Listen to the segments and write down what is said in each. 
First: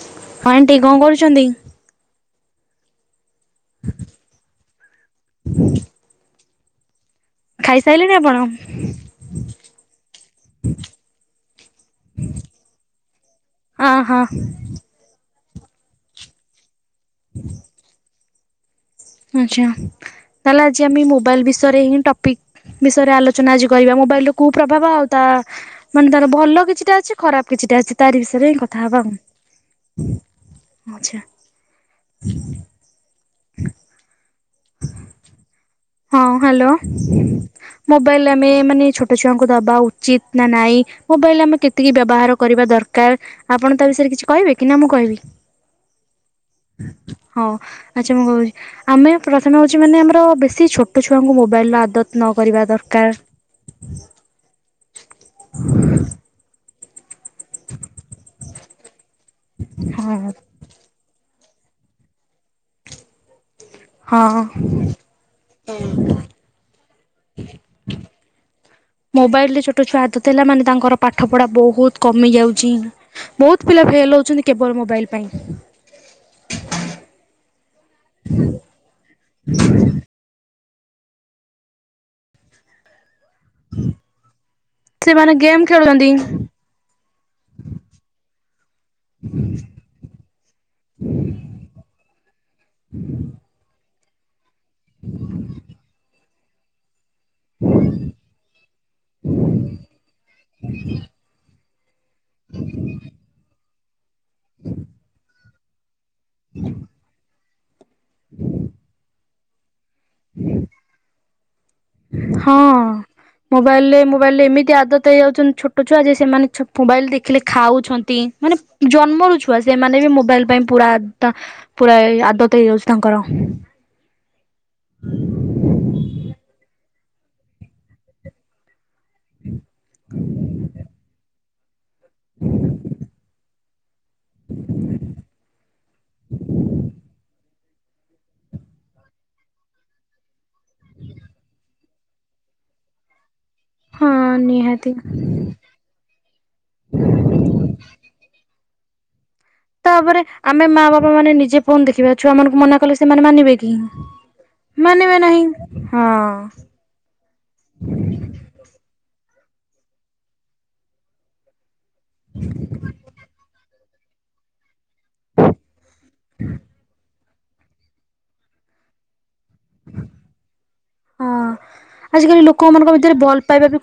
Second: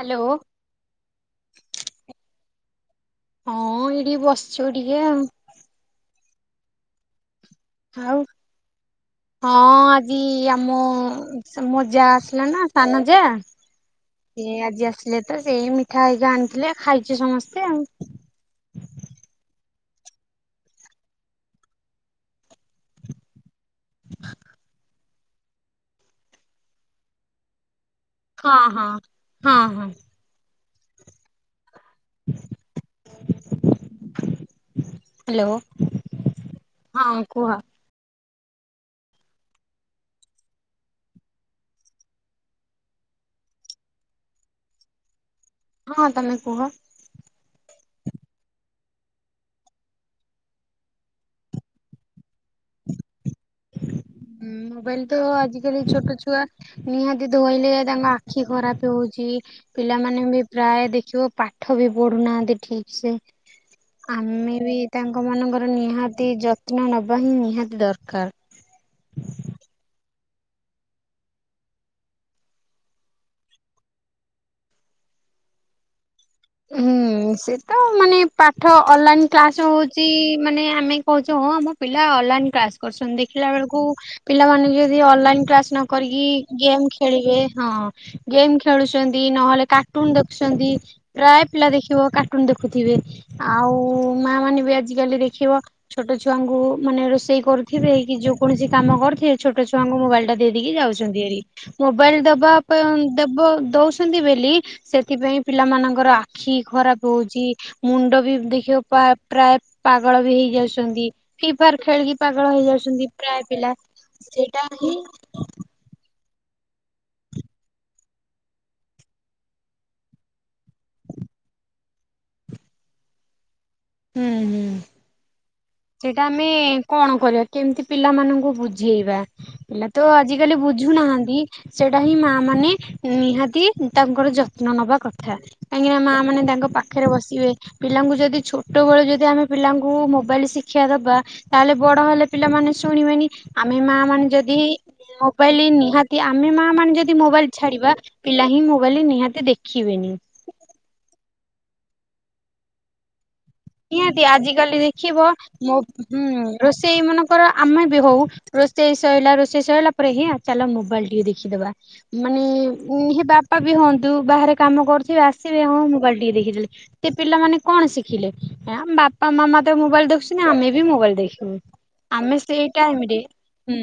Hello aunty କଣ କରୁଛନ୍ତି? ହଁ ଏଇଠି ବସ୍ଛୁ ଟିକେ ଆଉ। ହୁଁ ଖାଇଲେଣି ଆଉ ଆପଣ? ହଁ ଆଜି ଆମ ମୋ ଯା ଆସିଲା ନାଁ ସାନ ଯାଆ ହଁ-ହଁ। ସେ ତ ସେଇ ମିଠା ହେଇକା ଆଣିଥିଲେ ଖାଇଚୁ ସମସ୍ତେ ଆଉ। ଆଚ୍ଛା ତାହେଲେ ଆଜି ଆମେ ମୋବାଇଲ୍ ବିଷୟରେ ହିଁ ଟପିକ୍ ବିଷୟରେ ଆଲୋଚ଼ନା [unintelligible] [unintelligible] ମୋବାଇଲ୍ ରେ କୁ ପ୍ରଭାବ ଆଉ ତା ମାନେ ତାର ଭଲ କିଛିଟା ଅଛି ଖରାପ୍ କିଛିଟା ଅଛି। ତାରି ବିଷୟରେ ହଁ ହିଁ କଥା ହବା ହଁ ହଁ ହଁ ଆଚ୍ଛା। [inaudible] ହାଲୋ। ହଁ ହାଲୋ। ମୋବାଇଲ୍ ଆମେ ମାନେ ଛୋଟ ଛୁଆଙ୍କୁ ଦବା ଉଚିତ୍ ନା ନାଇଁ ମୋବାଇଲ୍ ଆମେ କେତିକି ବ୍ୟବହାର କରିବା ଦରକାର୍ ଆପଣ ତା ବିଷୟରେ କିଛି କହିବେ କି ନାଁ ମୁଁ କହିବି? ହଁ ତମେ କୁହ। ହଁ ଆଚ୍ଛା ମୁଁ କହୁଚି ଆମେ ପ୍ରଥମେ ହଉଚି ମାନେ ଆମର ବେ ଏତେ ଛୋଟ ଛୁଆଙ୍କୁ ମୋବାଇଲ୍ ର ଆଦତ୍ ନ କରିବା ଦରକାର୍। ହୁଁ ମୋବାଇଲି ତ ଆଜିକାଲି ଛୋଟ ଛୁଆ ନିହାତି ଧୋଇଲେ ତାଙ୍କ ଆଖି ଖରାପେ ହଉଚି ପିଲାମାନେ ହଁ ବି ପ୍ରାୟ ଦେଖିବ ପାଠ ବି ପଢୁନାହାନ୍ତି ଠିକ୍ ସେ। ହଁ ଆମେ ବି ତାଙ୍କ ମାନଙ୍କର ନିହାତି ଯତ୍ନ ନବା ହିଁ ନିହାତି ଦରକାର୍। ମୋବାଇଲ୍ ରେ ଛୋଟ ଛୁଆ ହାତ ଥୋଇଲା ମାନେ ତାଙ୍କର ପାଠ ପଢ଼ା ବହୁତ୍ କମି ଯାଉଚି। ବହୁତ୍ ପିଲା ଫେଲ୍ ହଉଚନ୍ତି କେବଳ ମୋବାଇଲ୍ ପାଇଁ। ହୁଁ ସେ ତ ମାନେ ପାଠ ଅନଲାଇନ୍ କ୍ଲାସ୍ ହଉଚି ମାନେ ଆମେ କହୁଚୁ ହଁ ଆମ ପିଲା ଅନଲାଇନ୍ କ୍ଲାସ୍ କରୁଚନ୍ତି ଦେଖିଲା ବେଳକୁ ପିଲା ମାନେ ଯଦି ସେମାନେ ଅନଲାଇନ୍ ଗେମ୍ କ୍ଲାସ୍ ନ ଖେଳୁଛନ୍ତି କରିକି ଗେମ୍ ଖେଳିବେ ହଁ ଗେମ୍ ଖେଳୁଚନ୍ତି ନହେଲେ କାର୍ଟୁନ୍ ଦେଖୁଚନ୍ତି। ପ୍ରାୟ ପିଲା ଦେଖିବ କାର୍ଟୁନ୍ ଦେଖୁଥିବେ ଆଉ ମା ମାନେ ବି ଏ ଆଜି କାଲି ଦେଖିବ ଛୋଟ ଛୁଆଙ୍କୁ ମାନେ [unintelligible] ରୋଷେଇ କରୁଥିବେ କି ଯେକୌଣସି କାମ କରୁଥିବେ ଛୋଟ ଛୁଆଙ୍କୁ ମୋବାଇଲ୍ ଟା ଦେଇଦେଇକି ଯାଉଚନ୍ତି ଆରି। ମୋବାଇଲ୍ ଦବା [unintelligible] ଦେବ ଦଉଚନ୍ତି ବୋଲି ସେଥିପାଇଁ ପିଲା ମାନଙ୍କର ଆଖି ଖରାପ୍ ହଉଚି ମୁଣ୍ଡ ବି ଦେଖିବ ପା ପ୍ରାୟ ପାଗଳ ବି ହେଇଯାଉଚନ୍ତି ଫି ଫାୟାର୍ ଖେଳିକି ପାଗଳ ହେଇଯାଉଚନ୍ତି ପ୍ରାୟ ପି ମୋବାଇଲିରେ-ମୋବାଇଲିରେ ଏମତି ଆଦତ୍ ହେଇଯାଉଚନ୍ତି [unintelligible] ଛୋଟ ଛୁଆ ଯେ ସେମାନେ [unintelligible] ମୋବାଇଲ୍ ଦେଖିଲେ ଖାଉଛନ୍ତି ମାନେ ଜନ୍ମରୁ ଛୁଆ ସେମାନେ ବି ମୋବାଇଲି ପାଇଁ ପୁରାତ ପୁରା ଆଦତ୍ ହେଇଯାଉଚି ତାଙ୍କର। ହୁଁ। [inaudible] ସେଇଟା ଆମେ କଣ କରିବା କେମ୍ତି ପିଲାମାନଙ୍କୁ ବୁ ଝେଇବା ପିଲା ତ ଆଜିକାଲି ବୁଝୁନାହାଁନ୍ତି ସେଇଟା ହିଁ ମା ମାନେ ନିହାତି ତାଙ୍କର ଯତ୍ନ ନେବା କଥା କାହିଁକିନା ମା ମାନେ ତାଙ୍କ ପାଖରେ ବସିବେ ପିଲାଙ୍କୁ ଯଦି ଛୋଟବଳେ ଯଦି ଆମେ ପିଲାଙ୍କୁ ମୋବାଇଲି [unintelligible] ଶିକ୍ଷା ଦବା ତାହଲେ ବଡ ହେଲେ ପିଲାମାନେ ଶୁଣିବେନି। ଆମେ ମା ହଁ ମାନେ ଯଦି ନିହାତି। ମୋବାଇଲି ନିହା ତି ଆମେ ମା ମାନେ ଯଦି ମୋବାଇଲ୍ ଛାଡିବା, ପିଲା ହିଁ ମୋବାଇଲି ନିହାତି ଦେ ତାପରେ ଆମେ ମା ବାପା ମାନେ ନିଜେ ଫୋନ୍ ଦେଖିବା ଛୁଆ ମାନଙ୍କୁ ମନା କଲେ ସେମାନେ ମାନିବେକି ନିହାତି ଆଜିକାଲି ମାନିବେ ନାହିଁ ହଁ। ସେଇ ମାନଙ୍କର ଆମେ ବି ହଉ ରୋଷେଇ ସରିଲା ରୋଷେଇ ସରିଲା ପରେ ହିଁ ଚାଲ ମୋବାଇଲ ଟିକେ ଦେଖିଦେବା। ମାନେ ଉଁ ବାପାବି ହୁଅନ୍ତୁ ବାହାରେ କାମ କରୁଥିବେ ଆସିବେ ହଁ ମୁ ମୋବାଇଲି ଟିକେ ଦେଖିଦେଲେ ସେ ପିଲାମାନେ କଣ ଶିଖିଲେ ବାପା ମାମା ତ ମୋବାଇଲି ଦେଖୁଛ ଆମେ ବି ମୋବାଇଲି ହଁ ଦେଖିବୁ ଆମେ ଆଜିକାଲି ସେଇ ଟାଇମରେ ହୁଁ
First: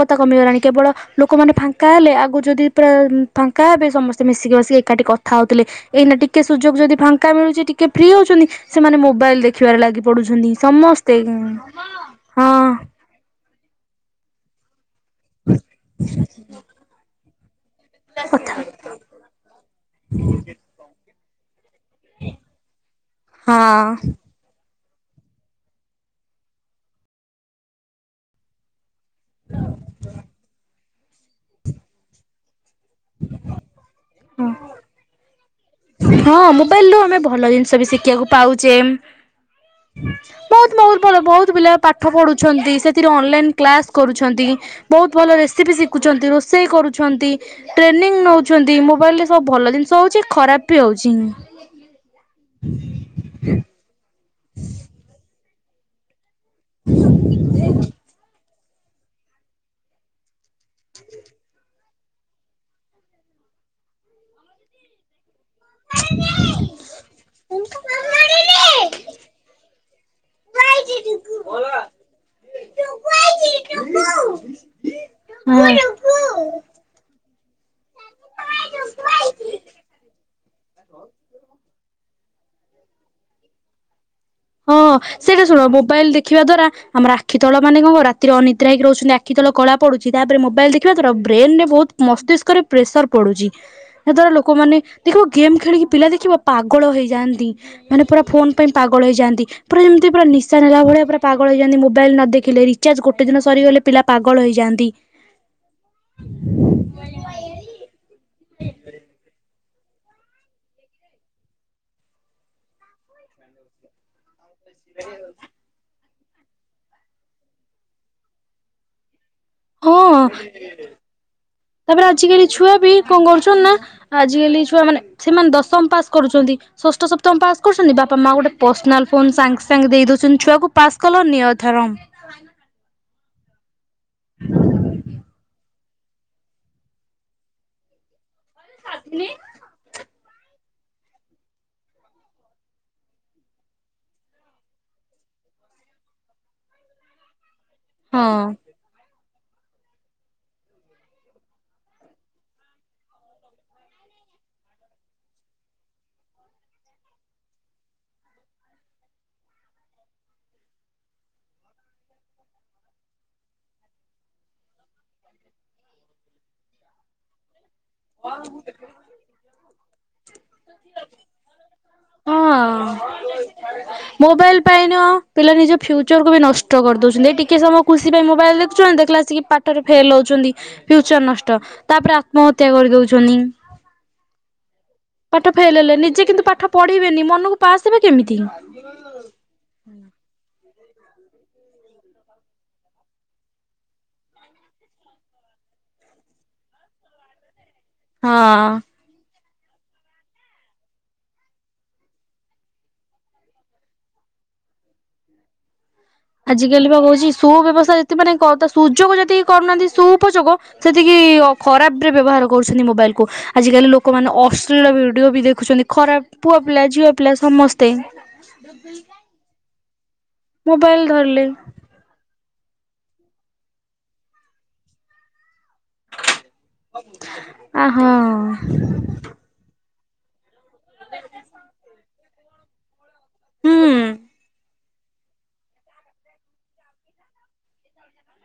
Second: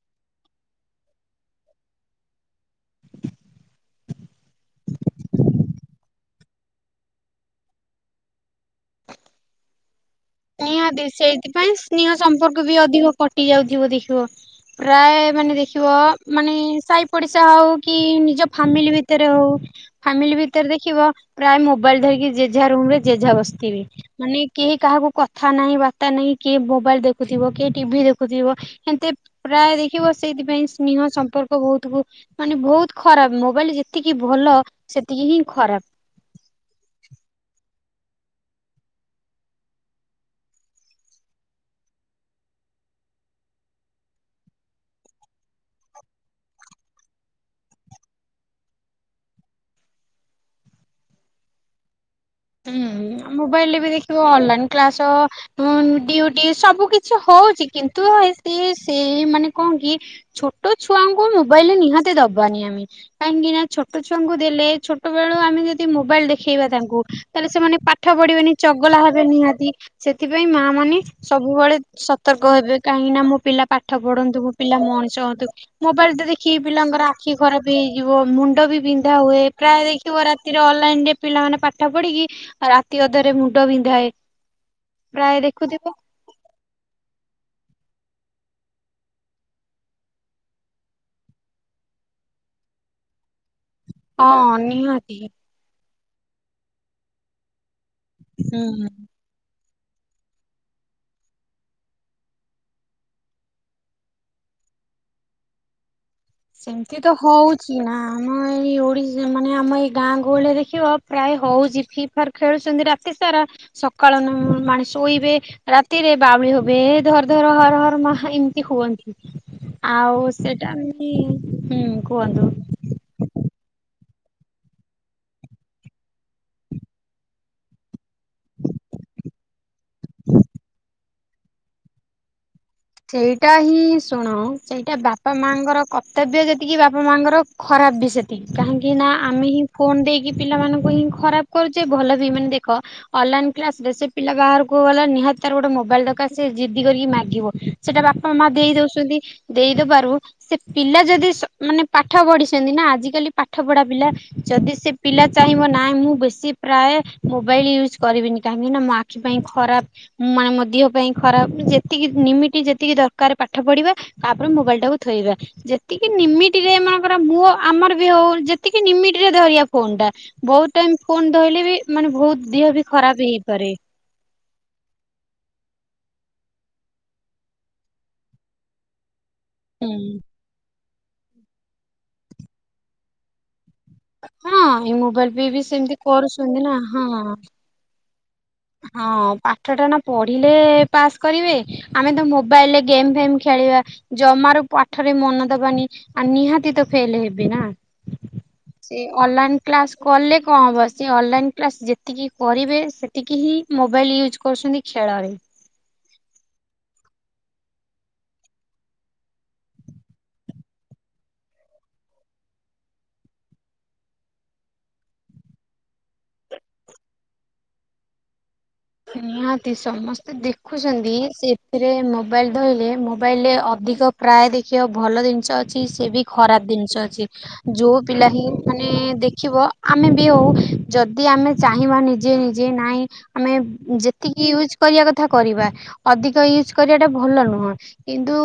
କଥା କମି ଗଲାଣି କେବଳ ଲୋକମାନେ ଫାଙ୍କା ହେଲେ ଆଗରୁ ଯଦି ପୁରା ଫାଙ୍କା ହେବେ ସମସ୍ତେ ମିଶିକି ବସିକି ଏକାଠି ଖାଉଥିଲେ ଏଇନା ଟିକେ ସୁଯୋଗ ଯଦି ଫାଙ୍କା ମିଳୁଛି ଟିକେ ଫ୍ରି ହଉଛନ୍ତି ସେମାନେ ମୋବାଇଲି ଦେଖିବାରେ ଲାଗି ପୁଡୁଛନ୍ତି ସମସ୍ତେ ସେଇଥି ପାଇଁ ସ୍ନେହ ସମ୍ପର୍କ ବି ହଁ ଅଧିକ କଟି ଯାଉଥିବ ଦେଖିବ। ପ୍ରାୟ ମାନେ ଦେଖିବ ମାନେ ସାହି ପଡିଶା ହଉ କି ନିଜ କଥା ଫାମିଲି ଭି ଭିତରେ ହଉ ଫାମିଲି ଭିତରେ ଦେଖିବ ପ୍ରାୟ ମୋବାଇଲ ଧରିକି ଜେଜା ରୁମ ରେ ଜେଜା ବସିଥିବି ହଁ ମାନେ କେହି କାହାକୁ କଥା ନାହିଁ ବାର୍ତ୍ତା ନାଇଁ କିଏ ମୋବାଇଲ ଦେଖୁଥିବ କିଏ ଟିଭି ଦେଖୁଥିବ। ହେତେ ପ୍ରାୟ ଦେଖିବ ସେଇଥି ପାଇଁ ସ୍ନେହ ସମ୍ପର୍କ ବହୁତ ମାନେ ବହୁତ ଖରାପ ମୋବାଇଲ ଯେତିକି ଭଲ ସେତିକି ହିଁ ଖରାପ। ହଁ ମୋବାଇଲୁ ରୁ ଆମେ ଭଲ ଜିନିଷ ବି ଶିଖିବାକୁ ପାଉଛେ। ବହୁତ ବହୁତ ଭଲ ବହୁତ ପିଲା ପାଠ ପଢୁଛନ୍ତି ସେଥିରେ ଅନଲାଇନ କ୍ଲାସ କରୁଛନ୍ତି। ବହୁତ ଭଲ ରେସିପି ଶିଖୁଛନ୍ତି ରୋଷେଇ କରୁଛନ୍ତି। ଟ୍ରେନିଂ ନେଉଛନ୍ତି ମୋବାଇଲରେ ସବୁ ଭଲ ଜିନିଷ ହଉଛି ଖରାପ ବି ହେଉଛି। ହୁଁ ମୋବାଇଲ ରେ ବି ଦେଖିବ ଅନଲାଇନ୍ କ୍ଲାସ ହୁଁ ଦିଉ ସବୁ କିଛି ହଉଛି କିନ୍ତୁ ସେ ସେ ମାନେ କଣ କି ଛୋଟ ଛୁଆଙ୍କୁ ମୋବାଇଲ ନିହାତି ଦବାନି ଆମେ କାହିଁକି ନା ଛୋଟ ଛୁଆଙ୍କୁ ଦେଲେ ଛୋଟ ଛୋଟ ବେଳୁ ଆମେ ଯଦି ମୋବାଇଲ ଦେଖେଇବା ତାଙ୍କୁ ତାହେଲେ ସେମାନେ ପାଠ ପଢ଼ିବେନି ଚଗଲା ହେବେ ନିହାତି। ସେଥିପାଇଁ ମା ମାନେ ସବୁବେଳେ ସତର୍କ ହେବେ କାହିଁକି ନା ମୋ ପିଲା ପାଠ ପଢନ୍ତୁ ମୋ ପିଲା ମଣିଷ ହନ୍ତୁ। ମୋବାଇଲ ରେ ଦେଖିକି ପିଲାଙ୍କର ଆଖି ଖରାପ ହେଇଯିବ ମୁଣ୍ଡ ବି ବିନ୍ଧା ହୁଏ ପ୍ରାୟ ଦେଖିବ ରାତିରେ ଅନଲାଇନ ରେ ପିଲାମାନେ ପା ପଡିକି ରାତି ଅଧରେ ମୁଣ୍ଡ ବିନ୍ଧାଏ। ହଁ ପ୍ରାୟ ସେଇଟା ଶୁଣ ଦେଖୁଥିବ ମୋବାଇଲ ଦେଖିବା ଦ୍ଵାରା ଆମର ଆଖି ତଳ ମାନେ କଣ ରାତିରେ ଅନିଦ୍ରା ହୋଇକି ରହୁଛନ୍ତି ଆଖିତଳ କଳା ପଡ଼ୁ ତାପରେ ମୋବଲ ଦେଖିବା ଦ୍ୱାରା ବ୍ରେନ୍ ରେ ବହୁତ ମସ୍ତିଷ୍କରେ ପ୍ରେସର ପଡୁଛି। ସେତେବେଳେ ହଁ ଲୋକମାନେ ନିହାତି ଦେଖିବ ଗେମ୍ ଖେଳିକି ପିଲା ଦେଖିବ ପାଗଳ ହେଇଯାଆନ୍ତି। ମାନେ ପୁରା ଫୋନ୍ ପାଇଁ ହୁଁ। ପାଗଳ ହେଇଛି ପୁରା ଯେମିତି ପୁରା ନିଶା ନେଲା ଭଳି ପୁର ପାଗଳ ହେଇଯାନ୍ତି ମୋବାଇଲ ନ ଦେଖିଲେ ରିଚାର୍ଜ ଗଟେ ଦିନ ସରିଗଲେ। ପିଲା ପାଗଳ ହେଇଯାଆନ୍ତି। ସେମିତି ତ ହଉଛି ନା ଆମ ଏଇ ଓଡିଶା ମାନେ ଆମ ଏଇ ଗାଁ ଗହଳିରେ ଦେଖିବ? ପ୍ରାୟ ହଉଛି ଫ୍ରି ଫାଆର ଖେଳୁଛନ୍ତି ରାତି ସାରା ସକାଳ ନହଉ ଶୋଇବେ ରାତିରେ ବାଉଳି ହବେ ଧର ଧର ହର ହର ମା ଏମିତି ହୁଅନ୍ତି। ଆଉ ହଁ ସେଟା ମାନେ ହୁଁ ତାପରେ ଆଜିକାଲି କୁହନ୍ତୁ। ଛୁଆ ବି କଣ କରୁଛନ୍ତି ନା ଆଜିକାଲି ଛୁଆ ମାନେ ସେମାନେ ଦଶମ ପାସ୍ କରୁଛନ୍ତି। ଷଷ୍ଠ ସପ୍ତମ ପାସ୍ କରୁଛନ୍ତି ବାପା ମା ଗୋଟେ ପର୍ସନାଲ ଫୋନ ସାଙ୍ଗେ ସାଙ୍ଗେ ଦେଇ ଦଉଛନ୍ତି ଛୁଆକୁ ପାସ୍ କଲ ନିିଅ ଏଥର। ସେଇଟା ହିଁ ଶୁଣ ସେଇଟା ବାପା ମାଙ୍କର କଥା ତବ୍ୟ ଯେତିକି ବାପା ମାଙ୍କର ଖରାପ ବି ସେତିକି କାହିଁକି ନା ଆମେ ହିଁ ଫୋନ ଦେଇକି ପିଲାମାନଙ୍କୁ ହିଁ ଖରାପ କରୁଛେ ଭଲ ଦିମିନିଟ୍ ଦେଖ। ଅନଲାଇନ କ୍ଲାସ ରେ ସେ ପିଲା ବାହାରକୁ ଗଲା ନିହାତି ତାର ଗୋଟେ ମୋବାଇଲ ଦରକାର ସେ ଜିଦି କରିକି ମାଗିବ। ସେଟା ହଁ ବାପା ମା ଦେଇ ଦଉଛନ୍ତି ଦେଇ ଦବାରୁ ସେ ପିଲା ଯଦି ମାନେ ପାଠ ପଢିଛନ୍ତି ନା ଆଜିକାଲି ପାଠ ପଢା ପିଲା ଯଦି ସେ ପିଲା ଚାହିଁବ ନାଇଁ ମୁଁ ବେଶୀ ପ୍ରାୟ ମୋବାଇଲ୍ ୟୁଜ୍ କରିବିନି କାହିଁକିନା ମୋ ଆଖି ପାଇଁ ଖରାପ। ମାନେ ମୋ ଦେହ ପାଇଁ ଖରାପ ଯେତିକି ନିମିଟି ଯେ ଏତିକି ଦରକାର ପାଠ ପଢ଼ିବା ତାପରେ ମୋବାଇଲି ଟାକୁ ଥୋଇବା। ଯେତିକି ନିମିଟି ରେ ମନେକର ମୋ ଆମର ବି ହଉ ଯେତିକି ନିମିଟ ରେ ଧରିବା ଫୋନ୍ ଟା। ବହୁତ ଟାଇମ ଫୋନ୍ ଧରିଲେ ବି ମାନେ ବହୁତ ଦେହ ବି ହଁ ଖରାପ ହେଇପାରେ। ମୋବାଇଲ ପାଇଁନ ପିଲା ନିଜ ଫ୍ୟୁଚରକୁ ବି ନଷ୍ଟ କରିଦଉଛନ୍ତି ଏଇ ଟିକେ ସମୟ ଖୁସି ପାଇଁ ମୋବାଇଲ ଦେଖୁଛନ୍ତି ଦେଖିଲା ଆସିକି ପାଠରେ ହୁଁ। ଫେଲ ହଉଛନ୍ତି ଫ୍ୟୁଚର ନଷ୍ଟ ତାପରେ ଆତ୍ମହତ୍ୟା କରିଦଉଛନ୍ତି। ହଁ ଏଇ ମୋବାଇଲ ବି ପାଠ ବି ଫେଲ ହେଲେ ସେମିତି ନିଜେ କିନ୍ତୁ ପାଠ କରୁଛନ୍ତି ନା ହଁ ପଢିବେନି ମନକୁ ପାସ୍ ଦେବେ କେମିତି। ହଁ ପାଠ ଟା ନା ପଢିଲେ ପାସ୍ କରିବେ। ଆମେ ତ ମୋବାଇଲ ରେ ଗେମ୍ ଫେମ ଖେଳିବା ଜମାରୁ ପାଠରେ ମନ ଦବାନି। ଆ ନିହାତି ତ ଫେଲ ହେବେ ନା। ହଁ। ସେ ଅନଲାଇନ୍ କ୍ଲାସ୍ କଲେ କଣ ହେବ ସେ ଅନଲାଇନ୍ କ୍ଲାସ୍ ଯେତିକି କରିବେ ସେ ତିକି ହିଁ ମୋବାଇଲ ୟୁଜ୍ କରୁଛନ୍ତି ଖେଳରେ। ଆଜିକାଲି ବା ହଉଛି ସୁ ବ୍ୟବସ୍ଥା ଯେତେ ମାନେ ସୁଯୋଗ ଯେତିକି କରୁନାହାନ୍ତି ସୁ ଉପଯୋଗ ସେତିକି ଖରାପ ରେ ବ୍ୟବହାର କରୁଛନ୍ତି ମୋବାଇଲ କୁ। ଆଜି କାଲି ଲୋକମାନେ ଅଶ୍ଲୁଳ ଭିଡିଓ ବି ଦେଖୁଛନ୍ତି ଖରାପ ପୁଅ ପିଲା ଝିଅ ପିଲା ସମସ୍ତେ। [inaudible] ନିହାତି ସମସ୍ତେ ମୋବାଇଲ ଦେଖୁଛନ୍ତି ଧରିଲେ ସେ ଏଥିରେ ମୋବାଇଲ ଧଇଲେ ମୋବାଇଲ ରେ ଅଧିକ ପ୍ରାୟ ଦେଖିବା ଭଲ ଜିନିଷ ଅଛି। ସେ ବି ଖରାପ ଜିନିଷ ଅଛି ଆ ଯୋଉ ହଁ ପିଲା ହିଁ ମାନେ ଦେଖିବ। ଆମେ ବି ହଉ ଯଦି ଆମେ ଚାହିଁବା ନିଜେ ନିଜେ ନାଇଁ ଆମେ ହୁଁ ଯେତିକି ୟୁଜ୍ କରିବା କଥା କରିବା। ଅଧିକା ୟୁଜ୍ କରିବା ଟା ଭଲ ନୁହଁ। କିନ୍ତୁ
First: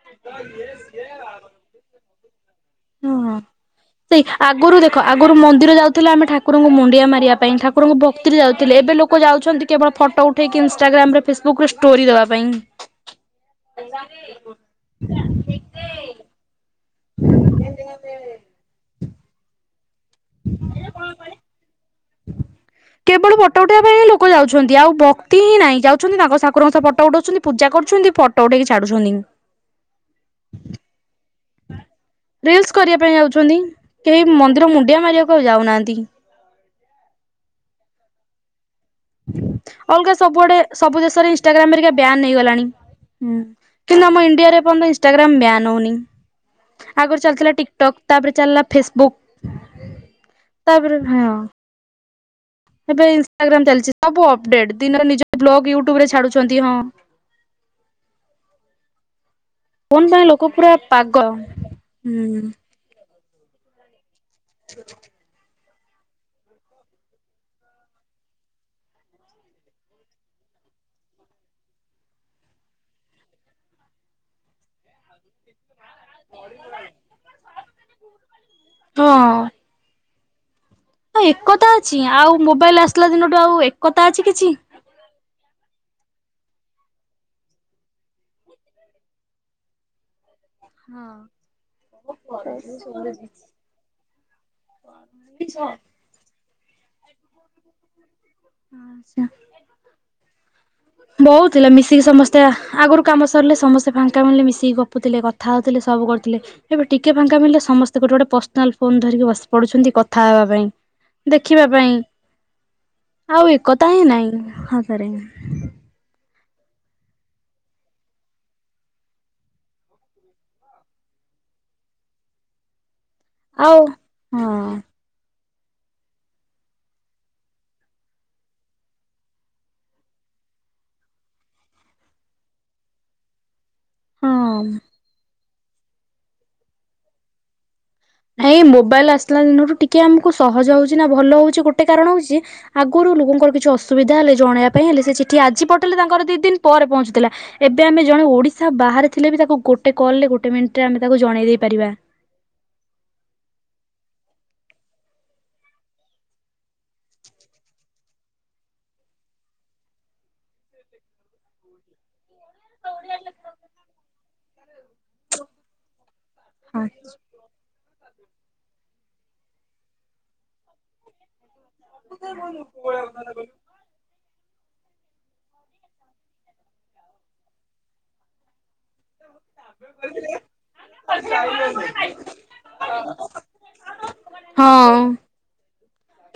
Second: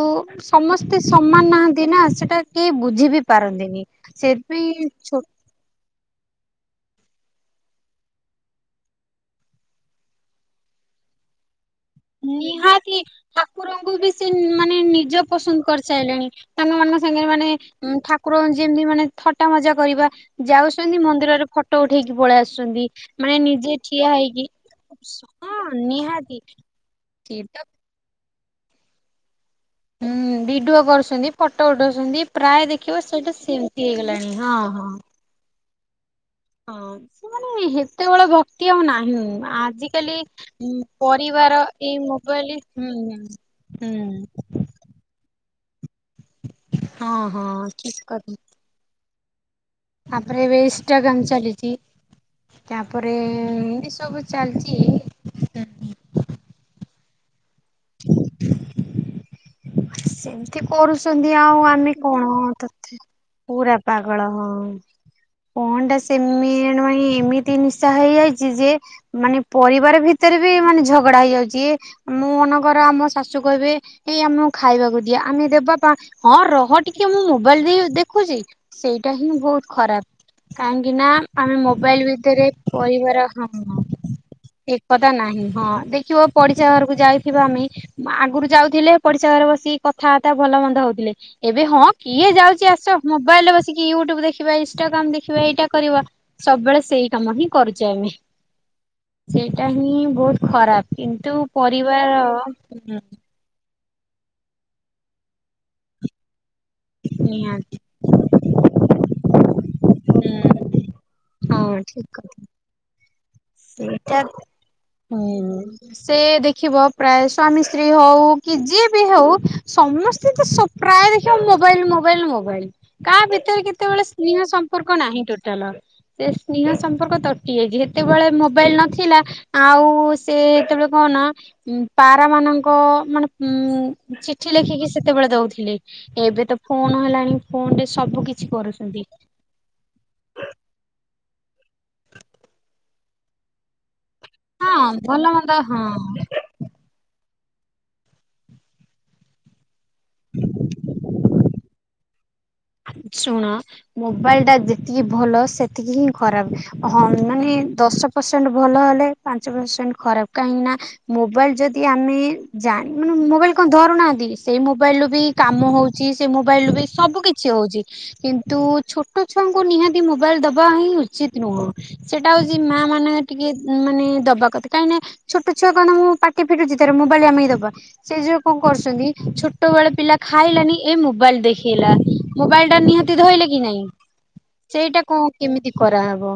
ସମସ୍ତେ ସମାନ ନାହାନ୍ତି ନା ସେଟା କେହି ବୁଝି ବିି ହଁ। ପାରନ୍ତିନି ସେଇ ଆଗରୁ ସେଥିପାଇଁ ଦେଖ ଛୋ ଆଗରୁ ମନ୍ଦିର ଯାଉ ଥିଲା ଆମେ ଠାକୁରଙ୍କୁ ମୁଣ୍ଡିଆ ମାରିବା ପାଇଁ ଠାକୁରଙ୍କୁ ଭକ୍ତିରେ ଯାଉଥିଲେ ଏବେ ଲୋକ ଯାଉଛନ୍ତି କେବଳ ଫଟୋ ଉଠେଇକି ଇନଷ୍ଟାଗ୍ରାମରେ ଫେସବୁକ୍ ରେ ଷ୍ଟୋରି ଦେ ନିହାତି ଠାକୁରଙ୍କୁ ବି ସେ ମାନେ ନିଜ ପସନ୍ଦ କରିସାରିଲେଣି। ସାଙ୍ଗ ମାନଙ୍କ ସାଙ୍ଗରେ ମାନେ ଠାକୁର ଯେମତି ମାନେ ଥଟା ମଜା କରିବା ଯାଉଛନ୍ତି ମନ୍ଦିରରେ ଫଟୋ ଉଠେଇକି ପଳେଇ ଆସୁଛନ୍ତି କେବଳ ମାନେ ଫଟୋ ନିଜେ ଉଠେଇବା ପାଇଁ ହିଁ ଠିଆ ଲୋକ ହେଇକି ହଁ ନିହାତି। କୁରଙ୍କ ସହ ଫଟୋ ଉଠଉଛନ୍ତି ସେଟା ପୂଜା କରୁଛନ୍ତି ଫଟୋ ଉଠେଇକି ଛାଡୁଛନ୍ତି। ଭିଡିଓ କରୁଛନ୍ତି। ଫଟୋ ଉଠଉଛନ୍ତି ପ୍ରାୟ ରିଲସ କରିବା ଦେଖିବ ପାଇଁ ସେଇଟା ସେମିତି ହେଇଗଲାଣି ହଁ ହଁ। କୁଆ ଯାଉନାହାନ୍ତି। ହଁ ସେମାନେ ହେତେବେଳ ଭକ୍ତି ଆଉ ନାହିଁ। ହୁଁ ଅଲଗା ଆଜିକାଲି ସବୁଆଡେ ସବୁ ଦେଶରେ ପରିବାର ଇନଷ୍ଟାଗ୍ରାମ ହେରିକା ଏଇ ମୋବାଇଲ ହୁଁ। ହେଦିନ ଆମ ହୁଁ ଇଣ୍ଡିଆରେ [unintelligible] ଇନଷ୍ଟାଗ୍ରାମ ବ୍ୟାନ୍ ହଉନି। ଆଗରୁ ହଁ ହଁ ଚାଲିଥିଲା ଠିକ ଟିକିଟକ୍ ତାପରେ ଚାଲିଲା ଫେସବୁକ୍। ଆପରେ ଏବେ ତାପରେ ହଁ ଇନଷ୍ଟାଗ୍ରାମ୍ ଚାଲିଛି। ଏବେ ତାପରେ ଇନଷ୍ଟାଗ୍ରାମ ଚାଲିଛି ଏସବୁ ସବୁ ଅପଡେଟ୍ ଚାଲିଛି ଦିନରେ ନିଜ ବ୍ଲଗ ୟୁଟ୍ୟୁବ ରେ ଛାଡୁଛନ୍ତି ହଁ ଫୋନ ପାଇଁ ଲୋକ ସେମିତି ପୁରା ପାଗଳ କରୁଛନ୍ତି ଆଉ ଆମେ କଣ ହୁଁ ତ ପୁରା ପାଗଳ ହଁ। କଅଣ ଟା ସେମ ମାନେ ଏମିତି ନିଶା ହେଇଯାଇଛି ଯେ ମାନେ ପରିବାର ଭିତରେ ବି ମାନେ ଝଗଡା ହେଇଯାଉଛି। ମୁଁ ମନେକର ଆମ ଶାଶୁ କହିବେ ଏଇ ଆମ ଖାଇବାକୁ ଦିଅ ଆମେ ଦେବା ପା ହଁ ରହ ଟିକେ ମୁଁ ମୋବାଇଲ ଦେଇ ଦେଖୁଛି। ସେଇଟା ହିଁ ହଁ। ବହୁତ ଖରାପ୍। କାହିଁକି ନା ହଁ ଆମେ ଏକତା ଅଛି ମୋବାଇଲ ଆଉ ଭିତରେ ମୋବାଇଲ ଆସିଲା ପରିବାର ଦିନଠୁ ହଁ। ଆଉ ଏକତା ଅଛି କିଛି। ଏକତା ନାହିଁ ହଁ ଦେଖିବ ପଡିଶା ଘରକୁ ଯାଇଥିବା ଆମେ ଆଗରୁ ଯାଉଥିଲେ ପଡ଼ି ସା ଘରେ ବସିକି କଥାବାର୍ତ୍ତା ଭଲ ମନ୍ଦ ହଉଥିଲେ ଏବେ ହଁ କିଏ ଯାଉଛି ଆସ ମୋବାଇଲ ରେ ବ କି ୟୁଟ୍ୟୁବ ଦେଖିବା ଇନଷ୍ଟଟାଗ୍ରାମ ଦେଖିବା ଏଇଟା କରିବା ସବୁବେଳେ ସେଇ କାମ ହିଁ କରୁଛେ ଆମେ। ଆଚ୍ଛା। ସେଇଟା ହିଁ ବହୁତ ଖରାପ୍ କିନ୍ତୁ ବହୁତ ଥିଲା ମିଶିକି ପରିବାର ସମସ୍ତେ ଆଗରୁ କାମ ସରିଲେ ସମସ୍ତେ ଫାଙ୍କା ମିଳିଲେ ମିଶିକି ଗପୁଥିଲେ କଥା ହଉଥିଲେ ସବୁ କରୁଥିଲେ ଏବେ ଟିକେ ଫାଙ୍କା ମିଳିଲେ ନିହାତି ସମସ୍ତେ ଗୋଟେ ଗୋଟେ ପର୍ସନାଲ୍ ଫୋନ୍ ଧରିକି ବସି ପଡୁଛନ୍ତି କଥା ହେବା ପାଇଁ। ହଁ ଦେଖିବା ପାଇଁ ଠିକ୍ କଥା। ଆଉ ଏକତା ହିଁ ସେଇଟା ନାହିଁ ସତରେ। ହୁଁ ସେ ଦେଖିବ ପ୍ରାୟ ସ୍ଵାମୀ ସ୍ତ୍ରୀ ହଉ କି ଯିଏ ବି ହଉ ସମସ୍ତେ ତ ପ୍ରାୟ ଦେଖିବ ମୋବାଇଲ ମୋବାଇଲ ମୋବାଇଲ କାହା ଭିତ ରେ ଆଉ କେତେବେଳେ ସ୍ନେହ ହଁ ସମ୍ପର୍କ ନାହିଁ ଟୋଟାଲ। ସେ ସ୍ନେହ ସମ୍ପର୍କ ତୁଟିଯାଇଛି ଯେତେବେଳେ ମୋବାଇଲ ନଥିଲା ଆଉ ସେ ଯେତେବେଳେ କହନା ପାରା ମାନଙ୍କ ମାନେ ଉ ଚିଠି ହଁ। ଲେଖିକି ସେତେବେଳେ ଦଉଥିଲି ଏବେ ତ ଫୋନ୍ ହେଲାଣି। ଫୋନ୍ ରେ ସବୁ କିଛି କରୁଛନ୍ତି। ଦିନରୁ ଟିକେ ଆମକୁ ସହଜ ହଉଛି ନା ଭଲ ହେଉଛି ଗୋଟେ କାରଣ ହଉଛି। ଆଗରୁ ଲୋକଙ୍କର କିଛି ଅସୁବିଧା ହେଲେ ଜଣେଇବା ହଁ ପାଇଁ ହେଲେ ସେ ଭଲ ଚିଠି ମନ୍ଦ ଆଜି ହଁ। ପଠେଇଲେ ତାଙ୍କର ଦି ଦିନ ପରେ ପହଞ୍ଚୁଥିଲା ଏବେ ଆମେ ଜଣେ ଓଡିଶା ବାହାରେ ଥିଲେ ବି ତାକୁ ଗୋଟ ଗୋଟେ କଲ୍ ରେ ଗୋଟେ ମିନିଟ୍ ରେ ଆମେ ତାକୁ ଜଣେଇଦେଇ ପାରିବା। ଶୁଣ ମୋବାଇଲ ଟା ଯେତିକି ଭଲ ସେତିକି ହିଁ ଖରାପ୍ ହଁ ମାନେ ଦଶ ପରସେଣ୍ଟ୍ ଭଲ ହେଲେ ପାଞ୍ଚ ପରସେଣ୍ଟ ଖରାପ୍ କାହିଁକିନା ମୋବାଇଲ ଯଦି ଆମେ ଜାଣ ମାନେ ମୋବାଇଲ କଣ ଧରୁନାହାନ୍ତି ସେଇ ମୋବାଇଲ ରୁ ବି କାମ ହେଉଛି ସେଇ ମୋବାଇଲ ରୁ ହଁ ବି ସବୁ କିଛି ହେଉଛି କିନ୍ତୁ ଛୋଟ ଛୁଆଙ୍କୁ ନିହାତି ମୋବାଇଲ ଦବା ହିଁ ଉ ଉଚିତ୍ ନୁହଁ ସେଟା ହେଉଛି ମାଆମାନେ ଟିକେ ଉ ମାନେ ଦବା କଥା କାହିଁକି ନା ଛୋଟ ଛୁଆ କଣ ମୁଁ ପାଟି ଫିଟୁଛି ତାର ମୋବାଇଲ ଆମେ କି ଦବା। ସେ ଯଉ କଣ କରୁଛନ୍ତି ଛୋଟ ବେଳେ ପିଲା ଖାଇଲାନି ଏ ମୋବାଇଲ ଦେଖିଲା। ମୋବାଇଲ ଟା ନିହାତି ଧଇଲା କି ନାଇଁ ହଁ ସେଇଟା କଣ କେମିତି କରାହେବ।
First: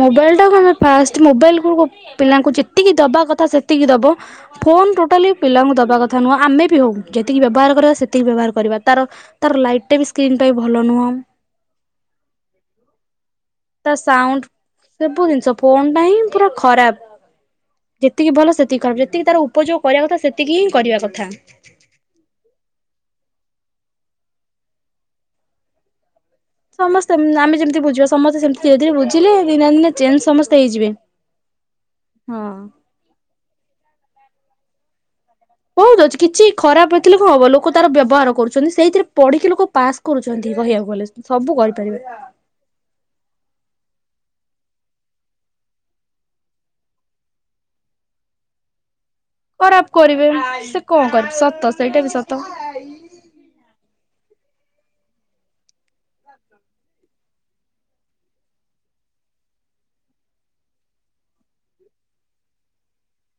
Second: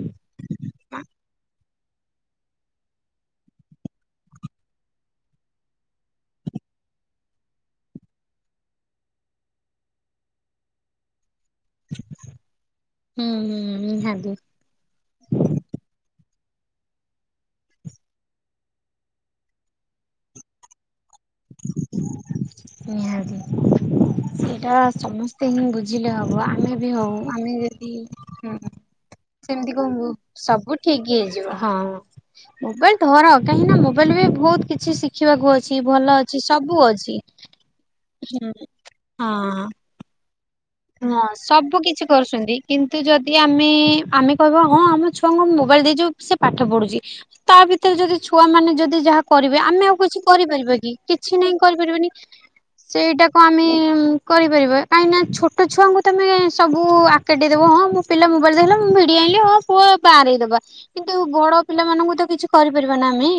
ମୋବାଇଲ ଟା କ ଆମେ ଫାଷ୍ଟ ମୋବାଇଲ କୁ ପିଲାଙ୍କୁ ଯେତିକି ଦବା କଥା ସେତିକି ଦବ। ଫୋନ୍ ଟୋଟାଲି ପିଲାଙ୍କୁ ଦେବା କଥା ନୁହେଁ ଆମେ ବି ହଉ ଯେତିକି ବ୍ୟବହାର କରିବା ସେତିକି ବ୍ୟବହାର କରିବା ତାର ତାର ଲାଇଟ୍ ଟା ବି ସ୍କ୍ରନ୍ ଟା ବି ଭଲ ନୁହଁ। ହୁଁ ହୁଁ। ତା ନିହାତି ସାଉଣ୍ଡ ସବୁ ଜିନିଷ ଫୋନ୍ ଟା ହିଁ ପୁରା ଖରାପ୍। ଯେତିକି ଭଲ ସେତିକି ଖରାପ୍ ଯେତିକି ତାର ଉପଯୋଗ କରିବା କଥା ସେତିକି ହିଁ କରିବା କଥା। ନିହାତି ସେଇଟା ପା ସମସ୍ତେ ହିଁ ବୁଝିଲେ ହବ ଆ ଆମେ ବି ସମସ୍ତେ ହଉ ଆମେ ଯେମିତି ଯଦି ବୁଝିବା ସମସ୍ତେ ସେମିତି ଧୀରେ ଧୀରେ ବୁଝିଲେ ଦିନେ ସେମିତି ଦିନେ କହୁ ଚେଞ୍ଜ ସମସ୍ତେ ସବୁ ହେଇଯିବେ। ଠିକ୍ ହେଇଯିବ। ହଁ। ହଁ। ମୋବାଇଲ ଧର କାହିଁକି ନା ମୋବାଇଲ ବି ବହୁତ କିଛି ଶିଖିବାକୁ ଅଛି ଭଲ ଅଛି କିଛି ସବୁ ଖରାପ ଅଛି। ହେଥିଲେ କଣ ହବ ଲୋକ ତାର ବ୍ୟବହାର ହୁଁ କରୁଛନ୍ତି ସେଇଥିରେ ପଢ଼ିକି ହଁ ଲୋକ ପାସ୍ କରୁଛନ୍ତି କହିବାକୁ ଗଲେ ହଁ ସବୁ କରିପାରିବେ। କିଛି କରୁଛନ୍ତି। କିନ୍ତୁ ଯଦି ଆମେ ଆମେ କହିବା ହଁ ଆମ ଛୁଆଙ୍କୁ ମୋବାଇଲ ଦେଇଛୁ ସେ ପାଠ ପଢୁଛି। ତା ଭିତରେ ଯଦି ଛୁ ମାନେ ଯଦି ଯାହା କରିବେ ଖରାପ ଆମେ ଆଉ କିଛି କରିବେ କରିପାରିବା ସେ କି କଣ କରିବେ କିଛି ନାହିଁ ସତ ସେଇଟା ବି କରିପାରିବନି। ସତ। ସେଇଟାକୁ ଆମେ କରିପାରିବା କାହିଁକିନା ଛୋଟ ଛୋଟ ଛୁଆଙ୍କୁ ତମେ ସବୁ ଆଗକେଟି ଦେବ ହଁ ମୋ ପିଲା ମୋବାଇଲ ଦେହଲେ ମୁଁ ମିଡ଼ିଆ ଆଇଲି ହଁ ପୁଅ ବାଆଁରେଇ ଦବା। କିନ୍ତୁ ବଡ ପିଲାମାନଙ୍କୁ ତ କିଛି କରିପାରିବ ନା ଆମେ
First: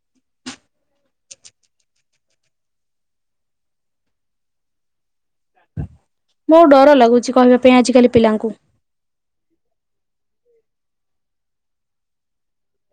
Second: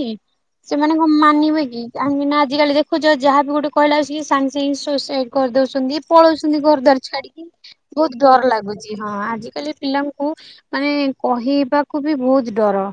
ସେମାନଙ୍କ ମାନିବେ କି କାହିଁକିନା ଆଜିକାଲି ଦେଖୁଛ ଯାହାବି ଗୋଟେ କହିଲା ସାଙ୍ଗେ ସାଙ୍ଗେ ସୁସାଇଟ୍ କରିଦଉଛନ୍ତି ପଳଉଛନ୍ତି ବହୁତ ଡର କରିଦୁଆର ଲାଗୁଛି ଛାଡିକି କହିବା ପାଇଁ ଆଜିକାଲି ବହୁତ ପିଲାଙ୍କୁ। ଡର ଲାଗୁଛି। ହଁ ଆଜିକାଲି ପିଲାଙ୍କୁ ମାନେ କହିବାକୁ ବି ବହୁତ ଡର।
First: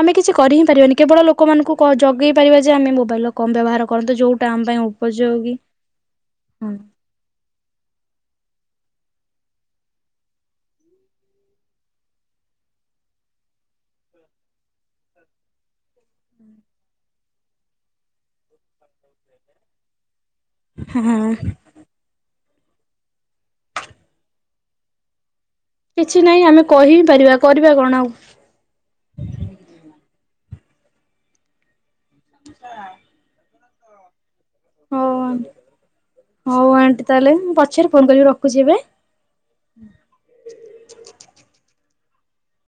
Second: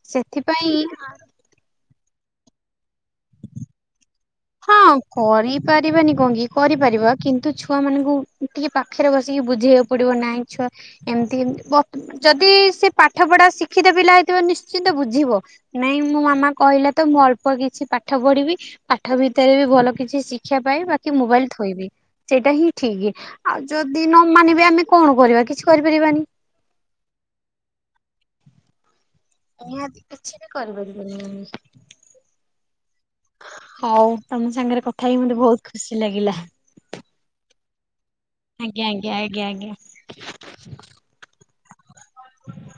ଆମେ କିଛି କରି ହିଁ ସେଥିପାଇଁ ପାରିବାନି କେବଳ ଲୋକମାନଙ୍କୁ କ ଜଗେଇ ପାରିବା ଯେ ଆମେ ମୋବାଇଲ ର କମ୍ ବ୍ୟବହାର କରନ୍ତୁ ଯୋଉ ହଁ କରିପାରିବାନି କଣ କିି କରିପାରିବା କିନ୍ତୁ ଛୁଆ ମାନଙ୍କୁ ଟିକେ ପାଖରେ ବସିକି ବୁଝେଇବାକୁ ପଡିବ ନାହିଁ ଛୁଆ ଏମିତି ଯଦି ସେ ପାଠ ପଢା ଶିଖିତ ପିଲା ହେଇଥିଲେ ନିଶ୍ଚିନ୍ତ ବୁଝିବ। ନାଇଁ ମୋ ମାମା କହିଲା ତ ମୁଁ ଅଳ୍ପ କିଛି ପାଠ ପଢିବି ପା ପାଠ ଭିତରେ ବି ଭଲ କିଛି ଶିକ୍ଷା ପାଇଁ ବାକି ହଁ ମୋବାଇଲ ଥୋଇବି। ସେଇଟା ହିଁ ଠିକ ଆଉ ଯଦି ନ ମାନିବା ଆମେ କଣ କରିବା କିଛି କିଛି କରିପାରିବାନି ନାହିଁ ଆମେ କହିପାରିବା କରିବା କଣ ଆଉ। ନିହାତି କିଛି ବି କରିପାରିବନି ଆମେ ସେଟା ହଉ ତମ ସାଙ୍ଗରେ କଥା ହେଇ ମତେ ବହୁତ ଖୁସି ଲାଗିଲା। ହଉ ଆଣ୍ଟି ତାହେଲେ ମୁଁ ପଛରେ ଫୋନ କରିବି ର ଆଜ୍ଞା ଆଜ୍ଞା ଆଜ୍ଞା ଆଜ୍ଞା। [unintelligible]